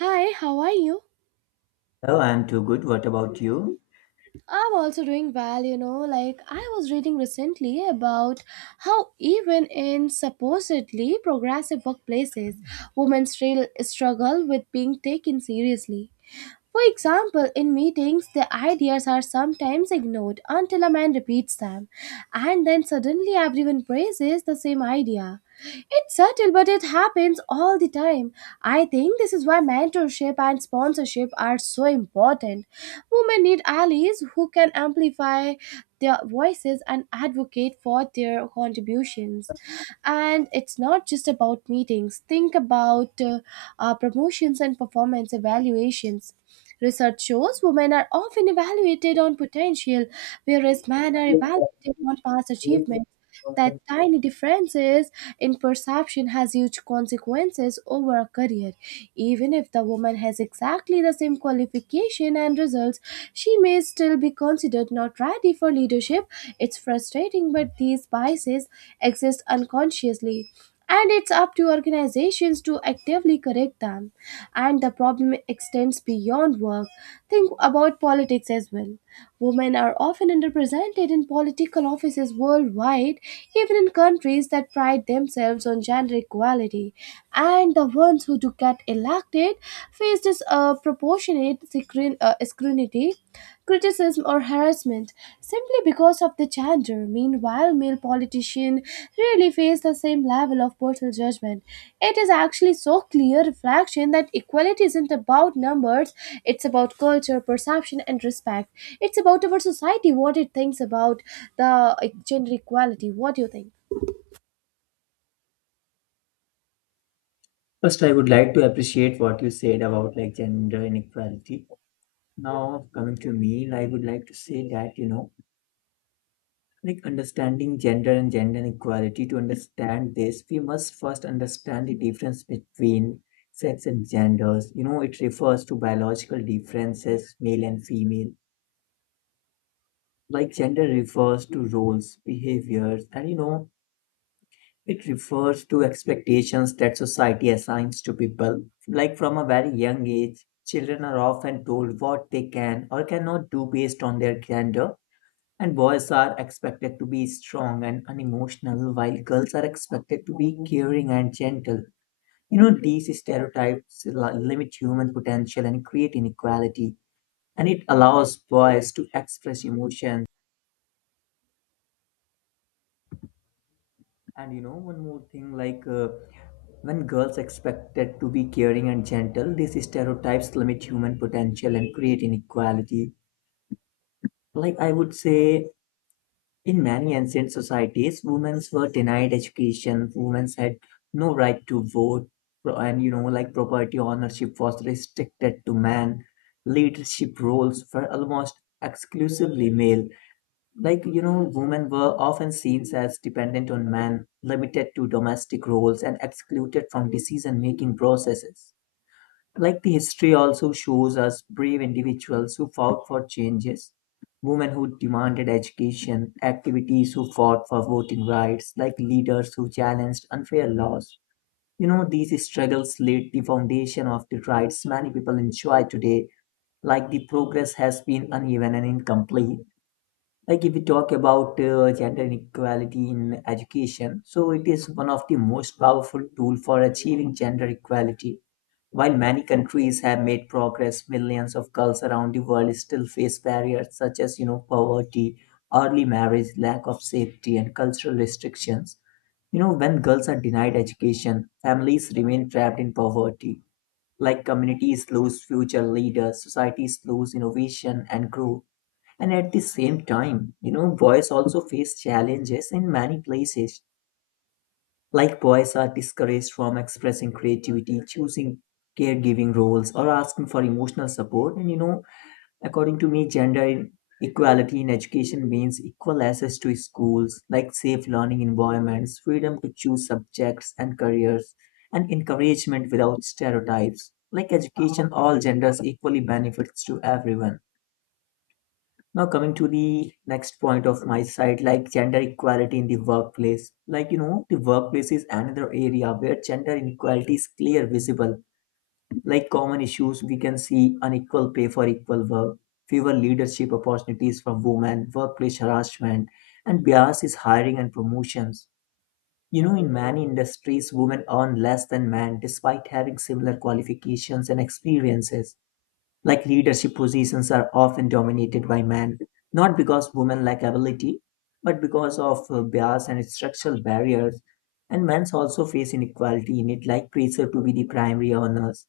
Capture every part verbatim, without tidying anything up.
Hi, how are you? Hello, I'm too good. What about you? I'm also doing well, you know. Like, I was reading recently about how, even in supposedly progressive workplaces, women still struggle with being taken seriously. For example, in meetings, the ideas are sometimes ignored until a man repeats them, and then suddenly everyone praises the same idea. It's subtle, but it happens all the time. I think this is why mentorship and sponsorship are so important. Women need allies who can amplify their voices and advocate for their contributions. And it's not just about meetings, think about uh, uh, promotions and performance evaluations. Research shows women are often evaluated on potential, whereas men are evaluated on past achievements. That tiny differences in perception has huge consequences over a career. Even if the woman has exactly the same qualification and results, she may still be considered not ready for leadership. It's frustrating, but these biases exist unconsciously and it's up to organizations to actively correct them. And the problem extends beyond work. Think about politics as well. Women are often underrepresented in political offices worldwide, even in countries that pride themselves on gender equality. And the ones who do get elected face disproportionate uh, proportionate scrutiny criticism, or harassment simply because of the gender. Meanwhile, male politicians really face the same level of personal judgment. It is actually so clear reflection that equality isn't about numbers, it's about culture, perception, and respect. It's about our society, what it thinks about the uh, gender equality. What do you think? First, I would like to appreciate what you said about like gender inequality. Now, coming to me, I would like to say that, you know, like understanding gender and gender inequality, to understand this, we must first understand the difference between sex and genders. You know, it refers to biological differences, male and female. Like gender refers to roles, behaviors, and you know, it refers to expectations that society assigns to people. Like from a very young age, children are often told what they can or cannot do based on their gender, and boys are expected to be strong and unemotional, while girls are expected to be caring and gentle. You know, these stereotypes li- limit human potential and create inequality, and it allows boys to express emotions. And you know, one more thing like uh, when girls are expected to be caring and gentle, these stereotypes limit human potential and create inequality. Like I would say, in many ancient societies, women were denied education, women had no right to vote, pro- and you know, like property ownership was restricted to men. Leadership roles were almost exclusively male. Like, you know, women were often seen as dependent on men, limited to domestic roles, and excluded from decision making processes. Like the history also shows us brave individuals who fought for changes, women who demanded education, activities who fought for voting rights, like leaders who challenged unfair laws. You know, these struggles laid the foundation of the rights many people enjoy today, like the progress has been uneven and incomplete. Like if we talk about uh, gender inequality in education, so it is one of the most powerful tool for achieving gender equality. While many countries have made progress, millions of girls around the world still face barriers such as, you know, poverty, early marriage, lack of safety, and cultural restrictions. You know, when girls are denied education, families remain trapped in poverty, like communities lose future leaders, societies lose innovation and growth. And at the same time, you know, boys also face challenges in many places. Like boys are discouraged from expressing creativity, choosing caregiving roles, or asking for emotional support. And you know, according to me, gender equality in education means equal access to schools, like safe learning environments, freedom to choose subjects and careers, and encouragement without stereotypes. Like education, all genders equally benefits to everyone. Now, coming to the next point of my side, like gender equality in the workplace. Like, you know, the workplace is another area where gender inequality is clear, visible. Like common issues, we can see unequal pay for equal work, fewer leadership opportunities for women, workplace harassment, and bias is hiring and promotions. You know, in many industries, women earn less than men despite having similar qualifications and experiences, like leadership positions are often dominated by men, not because women lack ability, but because of uh, bias and structural barriers. And men also face inequality in it, like pressure to be the primary earners,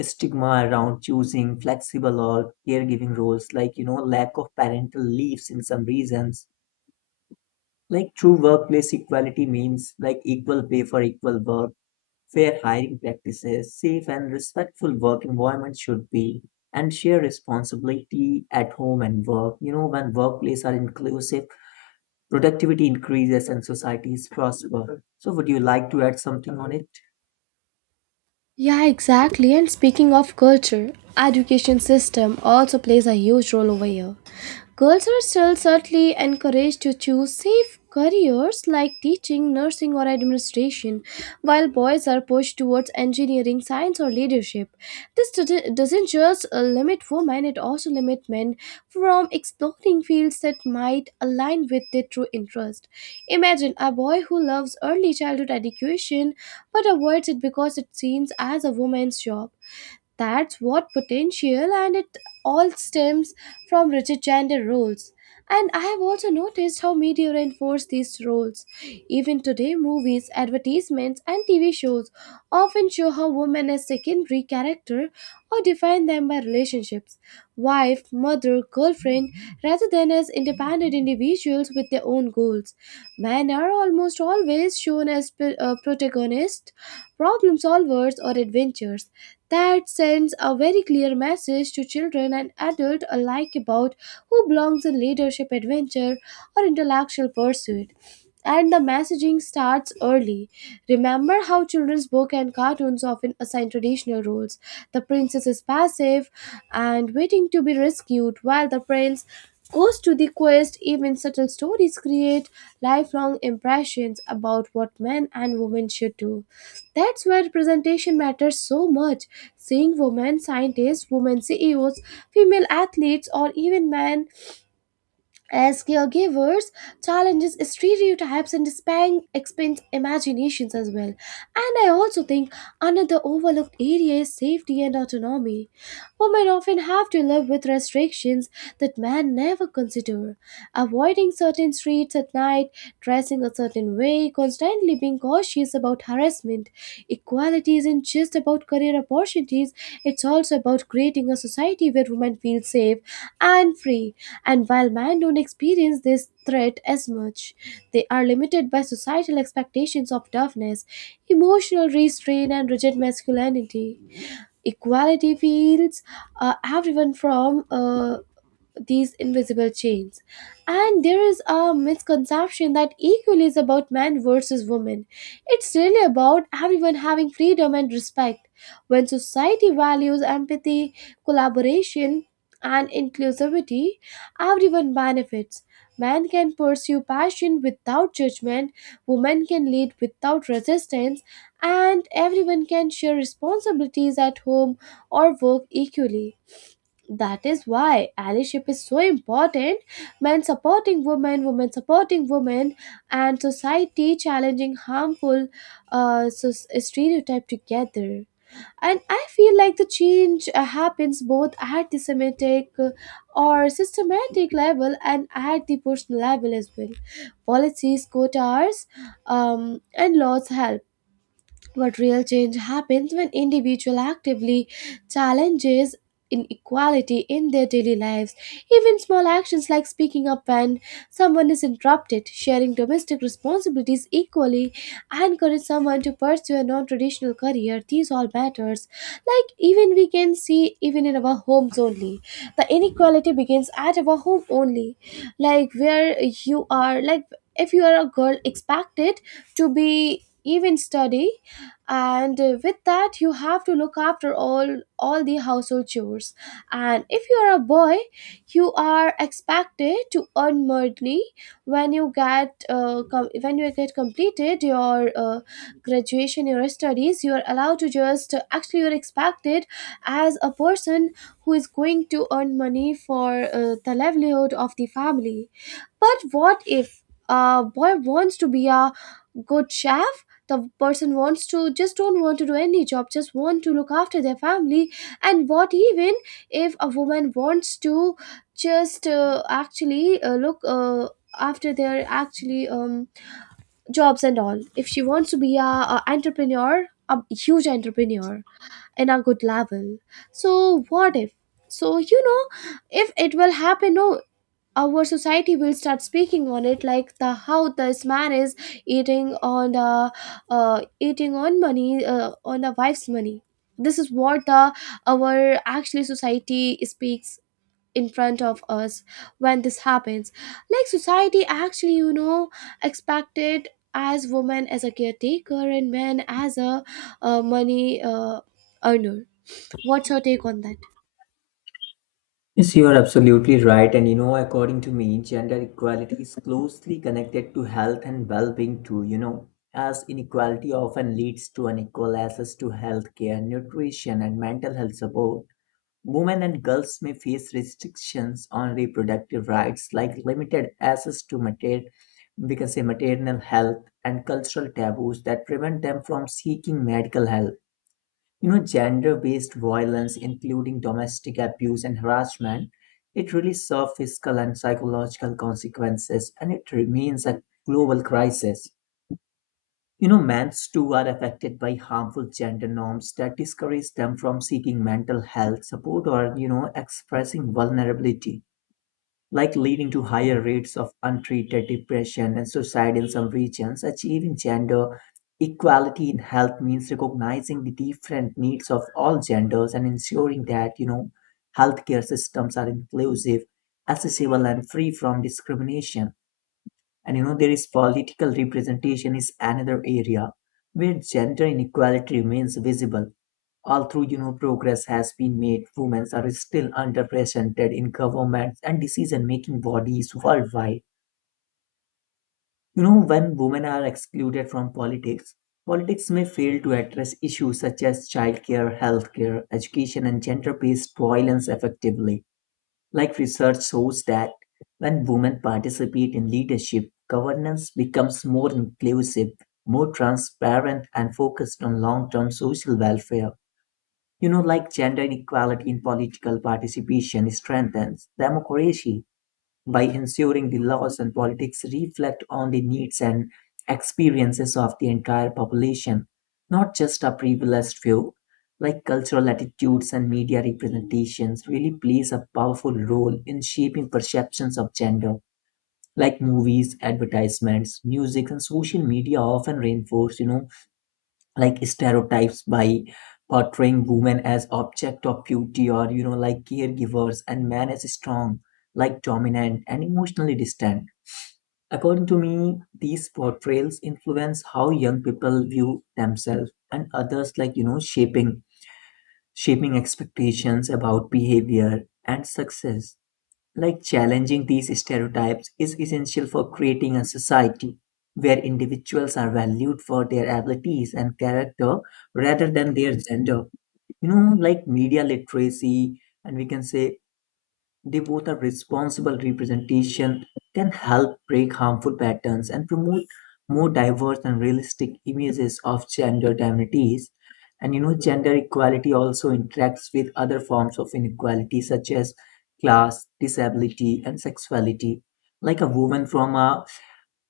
stigma around choosing flexible or caregiving roles, like you know, lack of parental leaves in some regions. Like true workplace equality means like equal pay for equal work, fair hiring practices, safe and respectful work environment should be, and share responsibility at home and work. You know, when workplaces are inclusive, productivity increases and societies prosper. So, would you like to add something on it? Yeah, exactly. And speaking of culture, education system also plays a huge role over here. Girls are still certainly encouraged to choose safe careers like teaching, nursing, or administration, while boys are pushed towards engineering, science, or leadership. This doesn't doesn't just uh, limit women; it also limits men from exploring fields that might align with their true interest. Imagine a boy who loves early childhood education but avoids it because it seems as a woman's job. That's what potential, and it all stems from rigid gender roles. And I have also noticed how media reinforce these roles. Even today, movies, advertisements, and T V shows often show how women as secondary character or define them by relationships wife, mother, girlfriend rather than as independent individuals with their own goals. Men are almost always shown as p- uh, protagonists, problem solvers, or adventurers that sends a very clear message to children and adults alike about who belongs in leadership adventure or intellectual pursuit. And the messaging starts early. Remember how children's book and cartoons often assign traditional roles. The princess is passive and waiting to be rescued, while the prince goes to the quest. Even subtle stories create lifelong impressions about what men and women should do. That's why representation matters so much. Seeing women scientists, women C E Os, female athletes, or even men as caregivers, challenges stereotypes and span expand imaginations as well. And I also think another overlooked area is safety and autonomy. Women often have to live with restrictions that men never consider. Avoiding certain streets at night, dressing a certain way, constantly being cautious about harassment. Equality isn't just about career opportunities, it's also about creating a society where women feel safe and free. And while men don't experience this threat as much, they are limited by societal expectations of toughness, emotional restraint, and rigid masculinity. Equality feels uh, everyone from uh, these invisible chains. And there is a misconception that equal is about men versus women. It's really about everyone having freedom and respect. When society values empathy, collaboration, and inclusivity, everyone benefits. Men can pursue passion without judgment, women can lead without resistance, and everyone can share responsibilities at home or work equally. That is why allyship is so important, men supporting women, women supporting women, and society challenging harmful uh, so- stereotype together. And I feel like the change uh, happens both at the semantic uh, or systematic level and at the personal level as well. Policies, quotas, um, and laws help, but real change happens when individuals actively challenges inequality in their daily lives. Even small actions like speaking up when someone is interrupted, sharing domestic responsibilities equally, and encourage someone to pursue a non-traditional career. These all matters. Like even we can see even in our homes only. The inequality begins at our home only. Like where you are, like if you are a girl expected to be even study, and uh, with that you have to look after all all the household chores. And if you are a boy, you are expected to earn money when you get uh, com- when you get completed your uh, graduation, your studies, you are allowed to just uh, actually you're expected as a person who is going to earn money for uh, the livelihood of the family. But what if a boy wants to be a good chef, the person wants to just don't want to do any job, just want to look after their family? And what even if a woman wants to just uh, actually uh, look uh, after their actually um, jobs and all, if she wants to be a, a entrepreneur, a huge entrepreneur in a good level? So what if, so you know, if it will happen, no, our society will start speaking on it, like the how this man is eating on the uh, eating on money uh, on the wife's money. This is what the our actually society speaks in front of us when this happens. Like society actually, you know, expected as women as a caretaker and men as a uh, money uh, earner. What's your take on that? Yes, you are absolutely right. And you know, according to me, gender equality is closely connected to health and well being, too. You know, as inequality often leads to unequal access to healthcare, nutrition, and mental health support. Women and girls may face restrictions on reproductive rights, like limited access to mater- we can say maternal health and cultural taboos that prevent them from seeking medical help. You know, gender-based violence, including domestic abuse and harassment, it really serves physical and psychological consequences, and it remains a global crisis. You know, men's too are affected by harmful gender norms that discourage them from seeking mental health support or, you know, expressing vulnerability, like leading to higher rates of untreated depression and suicide in some regions. Achieving gender equality in health means recognizing the different needs of all genders and ensuring that, you know, healthcare systems are inclusive, accessible, and free from discrimination. And you know, there is political representation is another area where gender inequality remains visible. Although, you know, progress has been made, women are still underrepresented in governments and decision-making bodies worldwide. You know, when women are excluded from politics, politics may fail to address issues such as childcare, healthcare, education, and gender-based violence effectively. Like research shows that when women participate in leadership, governance becomes more inclusive, more transparent, and focused on long term social welfare. You know, like gender inequality in political participation strengthens democracy by ensuring the laws and politics reflect on the needs and experiences of the entire population, not just a privileged few. Like cultural attitudes and media representations really plays a powerful role in shaping perceptions of gender. Like movies, advertisements, music, and social media often reinforce, you know, like stereotypes by portraying women as object of beauty, or you know, like caregivers, and men as strong, like dominant and emotionally distant. According to me, these portrayals influence how young people view themselves and others, like you know, shaping shaping expectations about behavior and success. Like challenging these stereotypes is essential for creating a society where individuals are valued for their abilities and character rather than their gender. You know, like media literacy, and we can say they both are responsible representation, can help break harmful patterns and promote more diverse and realistic images of gender divinities. And you know, gender equality also interacts with other forms of inequality such as class, disability, and sexuality. Like a woman from a,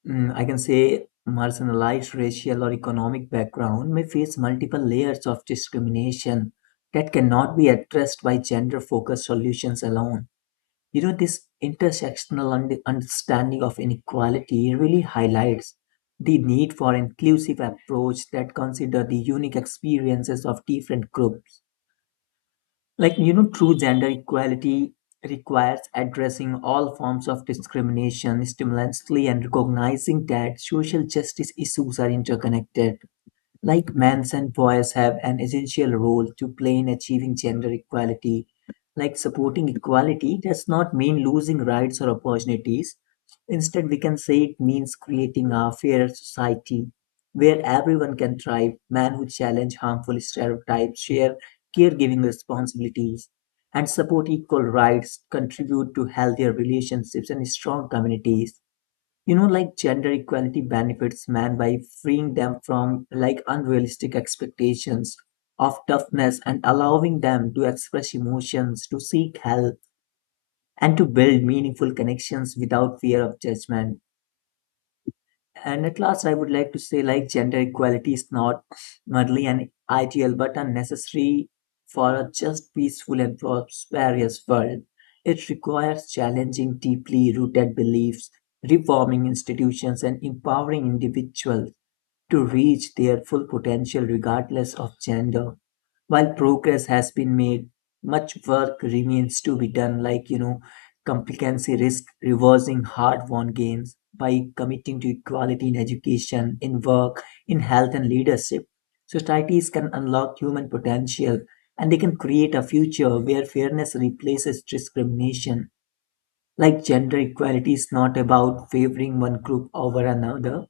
mm, I can say, marginalized racial or economic background may face multiple layers of discrimination that cannot be addressed by gender focused solutions alone. You know, this intersectional understanding of inequality really highlights the need for inclusive approach that consider the unique experiences of different groups. Like, you know, true gender equality requires addressing all forms of discrimination stimulantly and recognizing that social justice issues are interconnected. Like men and boys have an essential role to play in achieving gender equality. Like supporting equality does not mean losing rights or opportunities. Instead, we can say it means creating a fairer society where everyone can thrive. Men who challenge harmful stereotypes, share caregiving responsibilities, and support equal rights contribute to healthier relationships and strong communities. You know, like gender equality benefits men by freeing them from like unrealistic expectations of toughness and allowing them to express emotions, to seek help, and to build meaningful connections without fear of judgment. And at last, I would like to say like gender equality is not merely an ideal but a necessary for a just, peaceful, and prosperous world. It requires challenging deeply rooted beliefs, reforming institutions, and empowering individuals to reach their full potential regardless of gender. While progress has been made, much work remains to be done, like, you know, complicancy risk reversing hard won gains by committing to equality in education, in work, in health, and leadership. Societies can unlock human potential and they can create a future where fairness replaces discrimination. Like gender equality is not about favoring one group over another,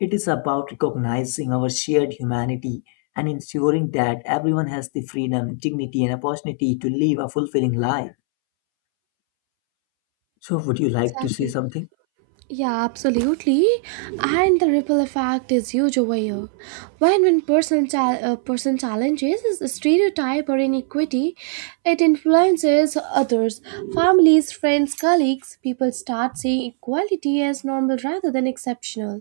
it is about recognizing our shared humanity and ensuring that everyone has the freedom, dignity, and opportunity to live a fulfilling life. So, would you like to say Exactly. something? Yeah, absolutely. And the ripple effect is huge over here. When when person chal uh, person challenges is stereotype or inequity, it influences others, families, friends, colleagues. People start seeing equality as normal rather than exceptional,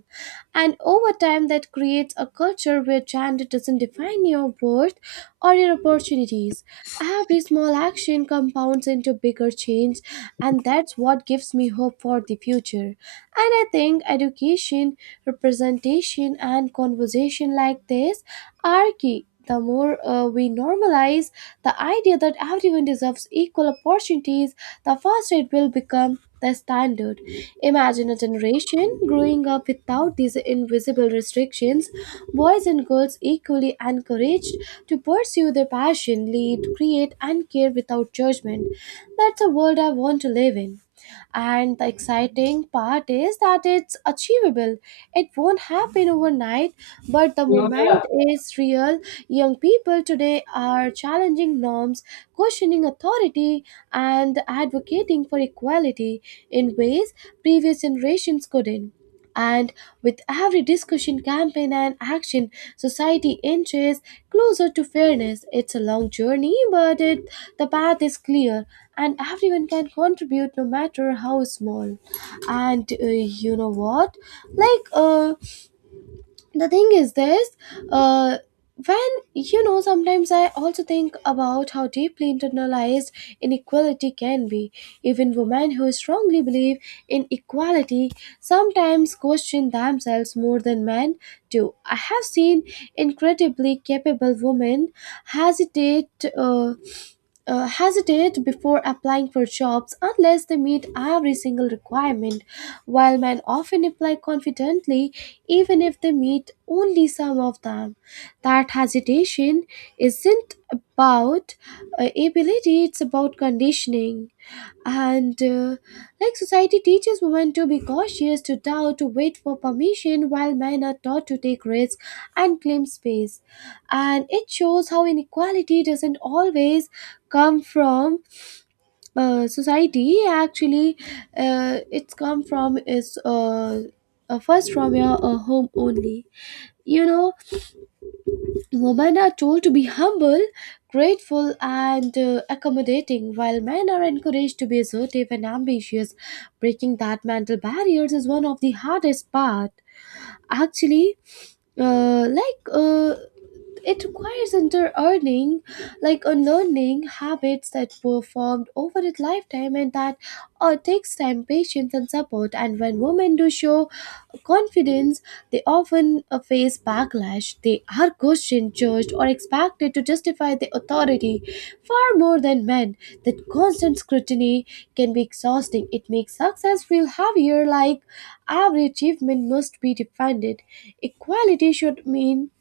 and over time that creates a culture where gender doesn't define your worth or your opportunities. Every small action compounds into bigger change, and that's what gives me hope for the future. And I think education, representation, and conversation like this are key. The more uh, we normalize the idea that everyone deserves equal opportunities, the faster it will become the standard. Imagine a generation growing up without these invisible restrictions, boys and girls equally encouraged to pursue their passion, lead, create, and care without judgment. That's a world I want to live in. And the exciting part is that it's achievable. It won't happen overnight, but the moment is real. Young people today are challenging norms, questioning authority, and advocating for equality in ways previous generations couldn't. And with every discussion, campaign, and action, society inches closer to fairness. It's a long journey, but it, the path is clear, and everyone can contribute no matter how small. And uh, you know what? Like, uh, the thing is this, uh when you know sometimes I also think about how deeply internalized inequality can be. Even women who strongly believe in equality sometimes question themselves more than men do. I have seen incredibly capable women hesitate uh, uh, hesitate before applying for jobs unless they meet every single requirement, while men often apply confidently even if they meet only some of them. That hesitation isn't about uh, ability, it's about conditioning. And uh, like society teaches women to be cautious, to doubt, to wait for permission, while men are taught to take risks and claim space. And it shows how inequality doesn't always come from uh, society actually, uh, it's come from is uh, uh, first from your uh, home only. You know, women are told to be humble, grateful, and uh, accommodating, while men are encouraged to be assertive and ambitious. Breaking that mental barriers is one of the hardest part actually. uh, like uh, It requires unlearning, like unlearning habits that were formed over a lifetime, and that uh, takes time, patience, and support. And when women do show confidence, they often uh, face backlash. They are questioned, judged, or expected to justify their authority far more than men. That constant scrutiny can be exhausting. It makes success feel heavier, like every achievement must be defended. Equality should mean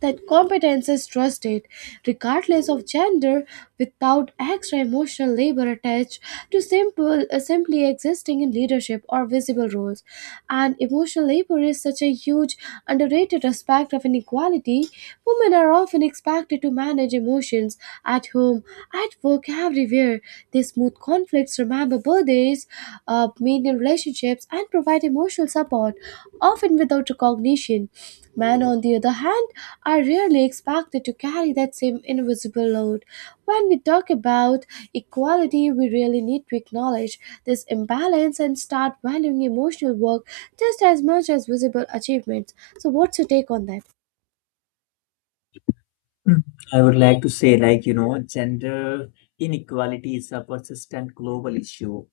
that competence is trusted regardless of gender, without extra emotional labor attached to simple uh, simply existing in leadership or visible roles. And emotional labor is such a huge underrated aspect of inequality. Women are often expected to manage emotions at home, at work, everywhere. They smooth conflicts, remember birthdays, uh, maintain relationships, and provide emotional support often without to cognition. Men, on the other hand, are rarely expected to carry that same invisible load. When we talk about equality, we really need to acknowledge this imbalance and start valuing emotional work just as much as visible achievements. So, what's your take on that? Mm. I would like to say, like, you know, gender inequality is a persistent global issue,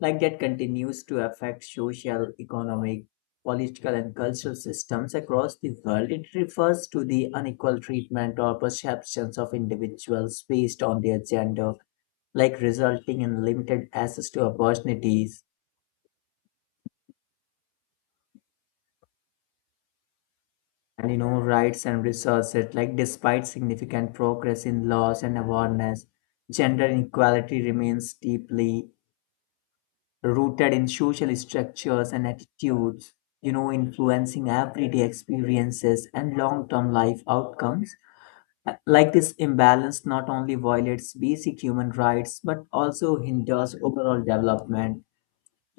like, that continues to affect social, economic, political, and cultural systems across the world. It refers to the unequal treatment or perceptions of individuals based on their gender, like resulting in limited access to opportunities and, you know, rights and resources. Like despite significant progress in laws and awareness, gender inequality remains deeply rooted in social structures and attitudes, you know, influencing everyday experiences and long-term life outcomes. Uh, like this imbalance not only violates basic human rights but also hinders overall development.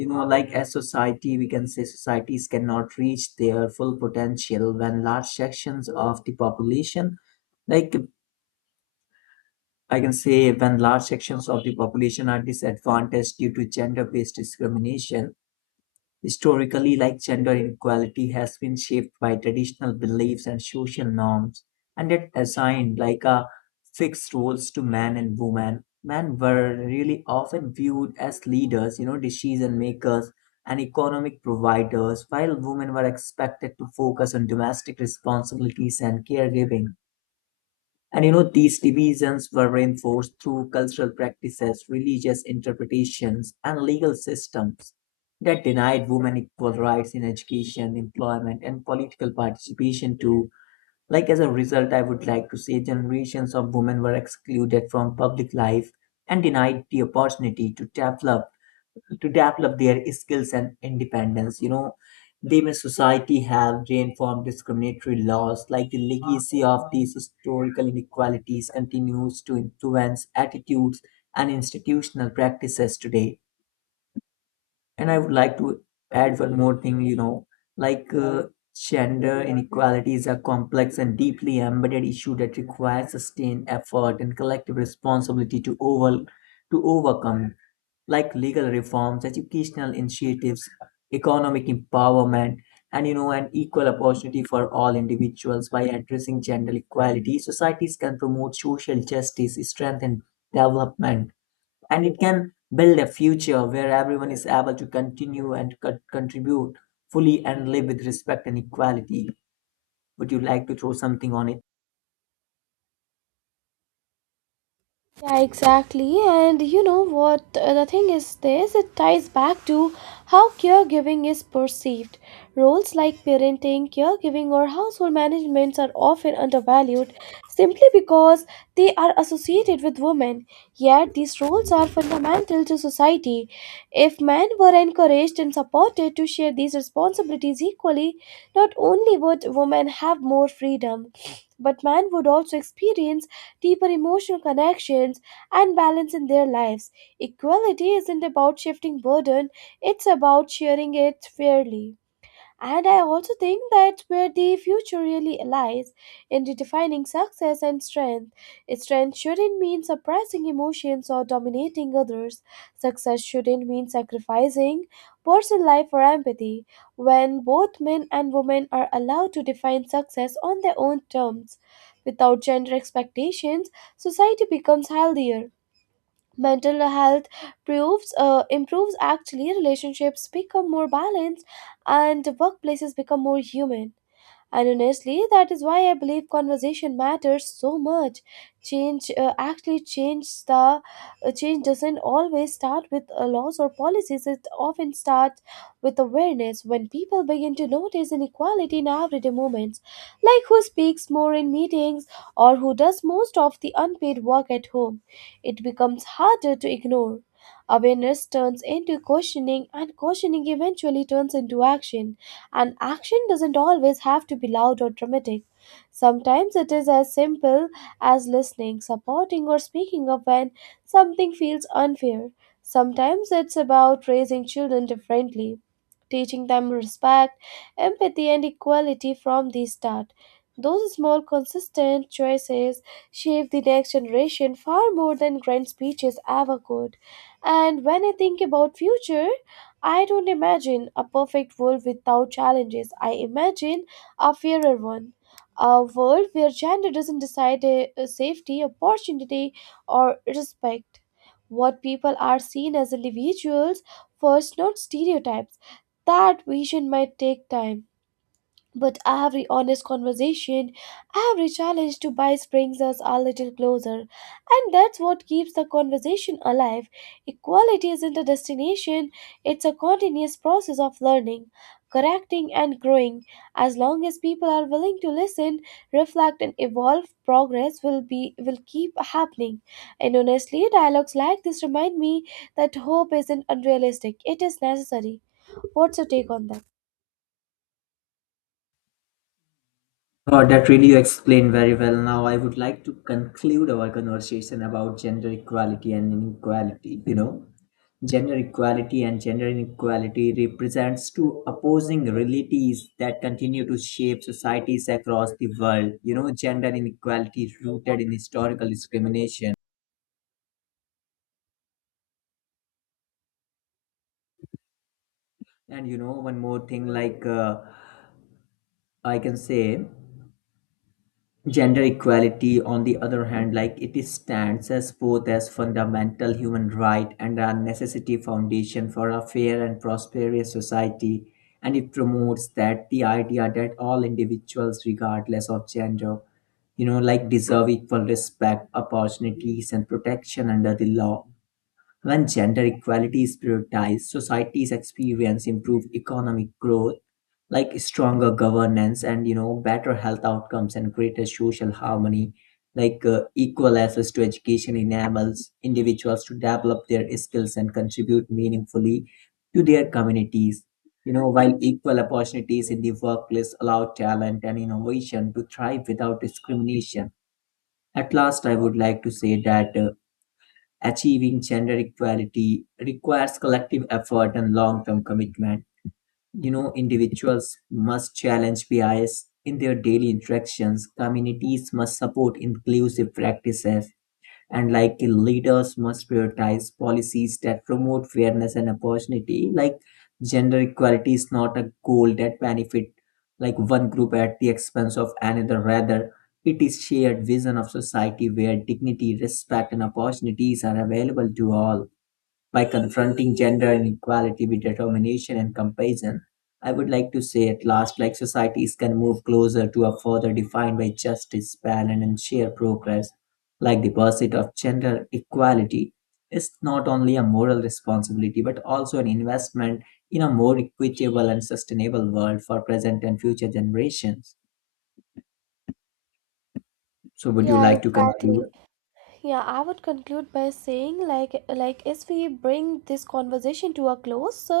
You know, like as society, we can say societies cannot reach their full potential when large sections of the population, like I can say, when large sections of the population are disadvantaged due to gender based discrimination. Historically, like gender inequality has been shaped by traditional beliefs and social norms, and it assigned like a fixed roles to men and women. Men were really often viewed as leaders, you know, decision makers and economic providers, while women were expected to focus on domestic responsibilities and caregiving. And you know, these divisions were reinforced through cultural practices, religious interpretations, and legal systems that denied women equal rights in education, employment, and political participation too. Like as a result, I would like to say generations of women were excluded from public life and denied the opportunity to develop to develop their skills and independence. You know, they may society have reinformed discriminatory laws, like the legacy of these historical inequalities continues to influence attitudes and institutional practices today. And I would like to add one more thing, you know, like uh, gender inequality is a complex and deeply embedded issue that requires sustained effort and collective responsibility to over to overcome, like legal reforms, educational initiatives, economic empowerment, and you know, an equal opportunity for all individuals. By addressing gender equality, societies can promote social justice, strengthen development, and it can build a future where everyone is able to continue and co- contribute fully and live with respect and equality. Would you like to throw something on it? Yeah, exactly. And you know what? uh, The thing is, this it ties back to how caregiving is perceived. Roles like parenting, caregiving, or household management are often undervalued simply because they are associated with women. Yet, these roles are fundamental to society. If men were encouraged and supported to share these responsibilities equally, not only would women have more freedom, but man would also experience deeper emotional connections and balance in their lives. Equality isn't about shifting burden, it's about sharing it fairly. And I also think that where the future really lies in redefining success and strength. Strength shouldn't mean suppressing emotions or dominating others. Success shouldn't mean sacrificing personal life for empathy. When both men and women are allowed to define success on their own terms, without gender expectations, society becomes healthier, mental health proves uh, improves, actually, relationships become more balanced and workplaces become more human, and honestly, that is why I believe conversation matters so much. Change uh, actually change the uh, Change doesn't always start with uh, laws or policies. It often starts with awareness. When people begin to notice inequality in everyday moments, like who speaks more in meetings or who does most of the unpaid work at home, it becomes harder to ignore. Awareness turns into questioning, and questioning eventually turns into action. And action doesn't always have to be loud or dramatic. Sometimes it is as simple as listening, supporting, or speaking up when something feels unfair. Sometimes it's about raising children differently, teaching them respect, empathy, and equality from the start. Those small, consistent choices shape the next generation far more than grand speeches ever could. And when I think about future, I don't imagine a perfect world without challenges. I imagine a fairer one. A world where gender doesn't decide a, safety, opportunity, or respect. What people are seen as individuals first, not stereotypes. That vision might take time, but every honest conversation, every challenge to bias brings us a little closer. And that's what keeps the conversation alive. Equality isn't a destination, it's a continuous process of learning, correcting, and growing. As long as people are willing to listen, reflect, and evolve, progress will, be, will keep happening. And honestly, dialogues like this remind me that hope isn't unrealistic, it is necessary. What's your take on that? Oh, that really you explained very well. Now, I would like to conclude our conversation about gender equality and inequality. You know, gender equality and gender inequality represents two opposing realities that continue to shape societies across the world. You know, gender inequality rooted in historical discrimination. And you know, one more thing, like uh, I can say, gender equality, on the other hand, like it is stands as both as fundamental human right and a necessity foundation for a fair and prosperous society. And it promotes that the idea that all individuals, regardless of gender, you know, like deserve equal respect, opportunities, and protection under the law. When gender equality is prioritized, societies experience improved economic growth, like stronger governance and, you know, better health outcomes and greater social harmony. Like uh, equal access to education enables individuals to develop their skills and contribute meaningfully to their communities. You know, while equal opportunities in the workplace allow talent and innovation to thrive without discrimination. At last, I would like to say that uh, achieving gender equality requires collective effort and long-term commitment. You know, individuals must challenge bias in their daily interactions. Communities must support inclusive practices, and like leaders must prioritize policies that promote fairness and opportunity. Like gender equality is not a goal that benefit like one group at the expense of another, rather it is shared vision of society where dignity, respect, and opportunities are available to all. By confronting gender inequality with determination and compassion, I would like to say at last, like societies can move closer to a further defined by justice, balance, and shared progress. Like the pursuit of gender equality is not only a moral responsibility but also an investment in a more equitable and sustainable world for present and future generations. So, would you Yeah, like to exactly. conclude? yeah I would conclude by saying, like like as we bring this conversation to a close, so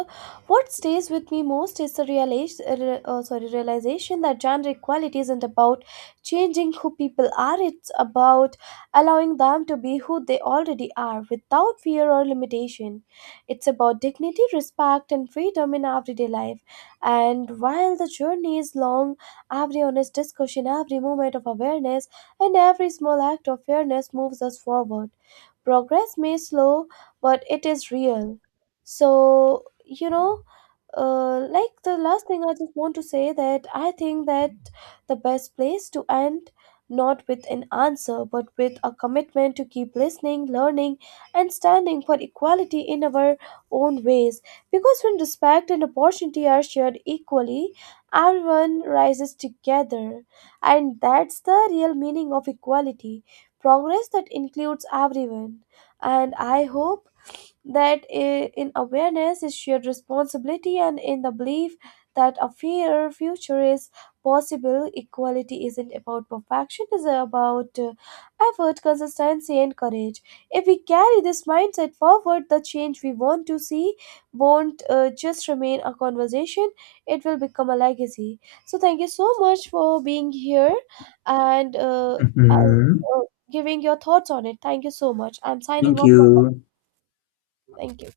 what stays with me most is the realization, uh, re- uh, sorry, realization that gender equality isn't about changing who people are, it's about allowing them to be who they already are without fear or limitation. It's about dignity, respect, and freedom in everyday life. And while the journey is long, every honest discussion, every moment of awareness, and every small act of fairness moves us forward. Progress may slow, but it is real. So, you know, uh, like, the last thing I just want to say, that I think that the best place to end, not with an answer but with a commitment to keep listening, learning, and standing for equality in our own ways. Because when respect and opportunity are shared equally, everyone rises together. And that's the real meaning of equality, progress that includes everyone. And I hope that i- in awareness is shared responsibility, and in the belief that a fair future is possible. Equality isn't about perfection, it's about uh, effort, consistency, and courage. If we carry this mindset forward, the change we want to see won't uh, just remain a conversation, it will become a legacy. So thank you so much for being here, and uh, uh, Mhm. uh, giving your thoughts on it. Thank you so much, I'm signing Thank off. you. Thank you.